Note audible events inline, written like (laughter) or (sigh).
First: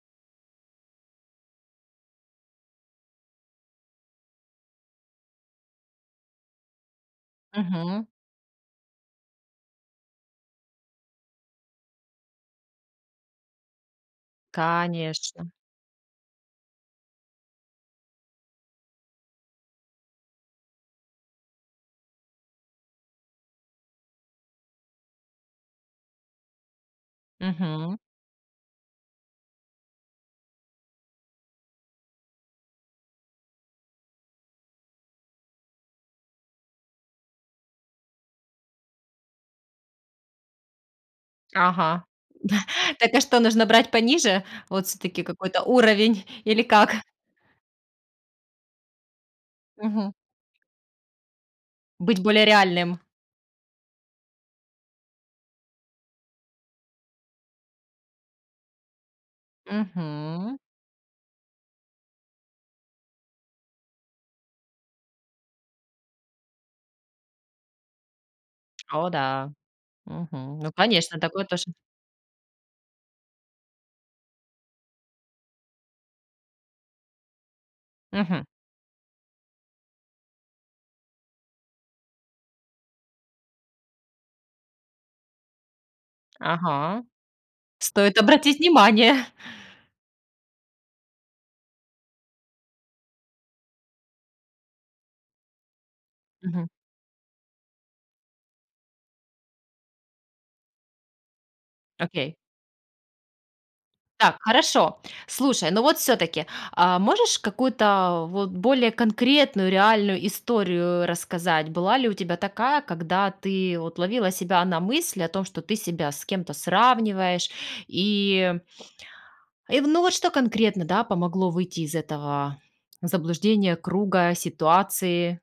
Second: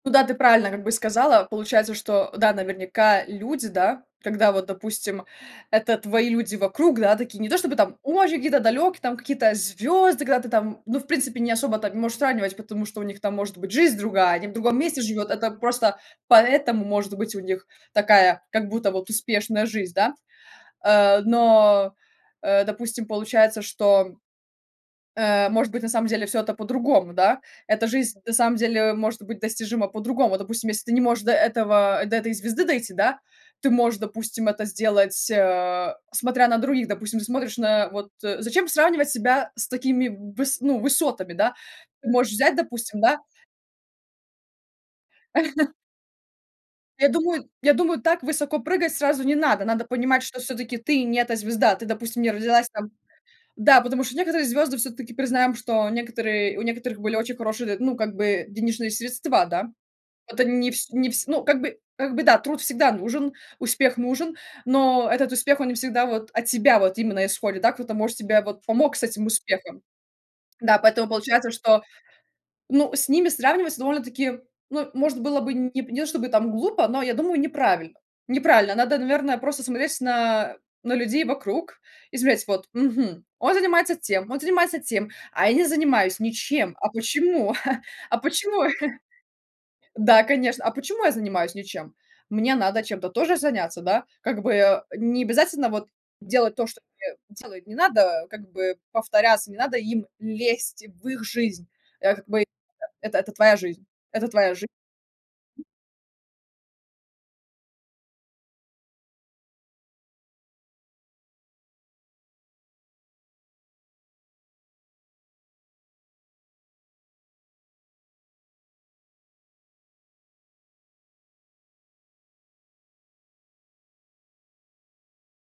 Ну да, ты правильно как бы сказала. Получается, что, да, наверняка люди, да, когда вот, допустим, это твои люди вокруг, да, такие не то чтобы там Мгм. очень какие-то далекие, какие-то звезды, когда ты там, ну, в принципе, не особо там и можешь сравнивать, потому что у них там может быть жизнь другая, они в другом месте живет. Это Конечно. просто поэтому может быть у них такая, как будто вот успешная жизнь, да? Э, но, э, допустим, получается, что, э, может быть на самом деле всё это по-другому, да? Эта Мгм. жизнь на самом деле может быть достижима по-другому. Допустим, если ты не можешь до этого до этой звезды дойти, да, ты можешь, допустим, это сделать, э, смотря на других. Допустим, ты смотришь на вот, э зачем сравнивать себя с такими выс ну, высотами, да. Ага, Ты можешь взять, да. допустим, Так да а что, нужно брать пониже? Вот всё-таки какой-то (chuckles) уровень или как? Я думаю я думаю так высоко прыгать сразу не надо. Надо Мгм. понимать, что всё-таки ты не эта звезда. Ты, Быть допустим, не более родилась там реальным. Да, потому что некоторые звезды, всё-таки признаем, что некоторые у некоторых были очень хорошие д ну как бы денежные средства, да. Это Мгм. не вс не вс ну как бы как бы да, труд всегда нужен, успех нужен, но этот успех, он не всегда вот от тебя вот именно исходит, да, кто-то может тебе вот помог с О этим да. успехом. Мгм. Ну, Да, поэтому конечно, такое получается, тоже что, ну, с ними сравнивать довольно-таки, ну, может было бы нь п не то чтобы там глупо, но я думаю, неправильно Мгм. неправильно. Надо, наверное, просто смотреть на на людей вокруг и смотреть: "Вот, мгм, он занимается тем, он занимается тем, а я не занимаюсь ничем. А Ага. почему? (chuckles) Стоит А обратить почему?" внимание. (chuckles) Да, конечно. "А почему я занимаюсь ничем? Мне надо чем-то тоже заняться, да?" Как бы, а, не обязательно вот делать то, Мгм. что тебе делают. Не надо как бы повторяться, не надо им лезть в их жизнь, э, как Окей. бы это это твоя жизнь это Так, твоя жи хорошо. Слушай, но вот всё-таки, а можешь какую-то вот более конкретную реальную историю рассказать? Была ли у тебя такая, когда ты вот ловила себя на мысли о том, что ты себя с кем-то сравниваешь и и в ну вот что конкретно, да, помогло выйти из этого заблуждения, круга, ситуации?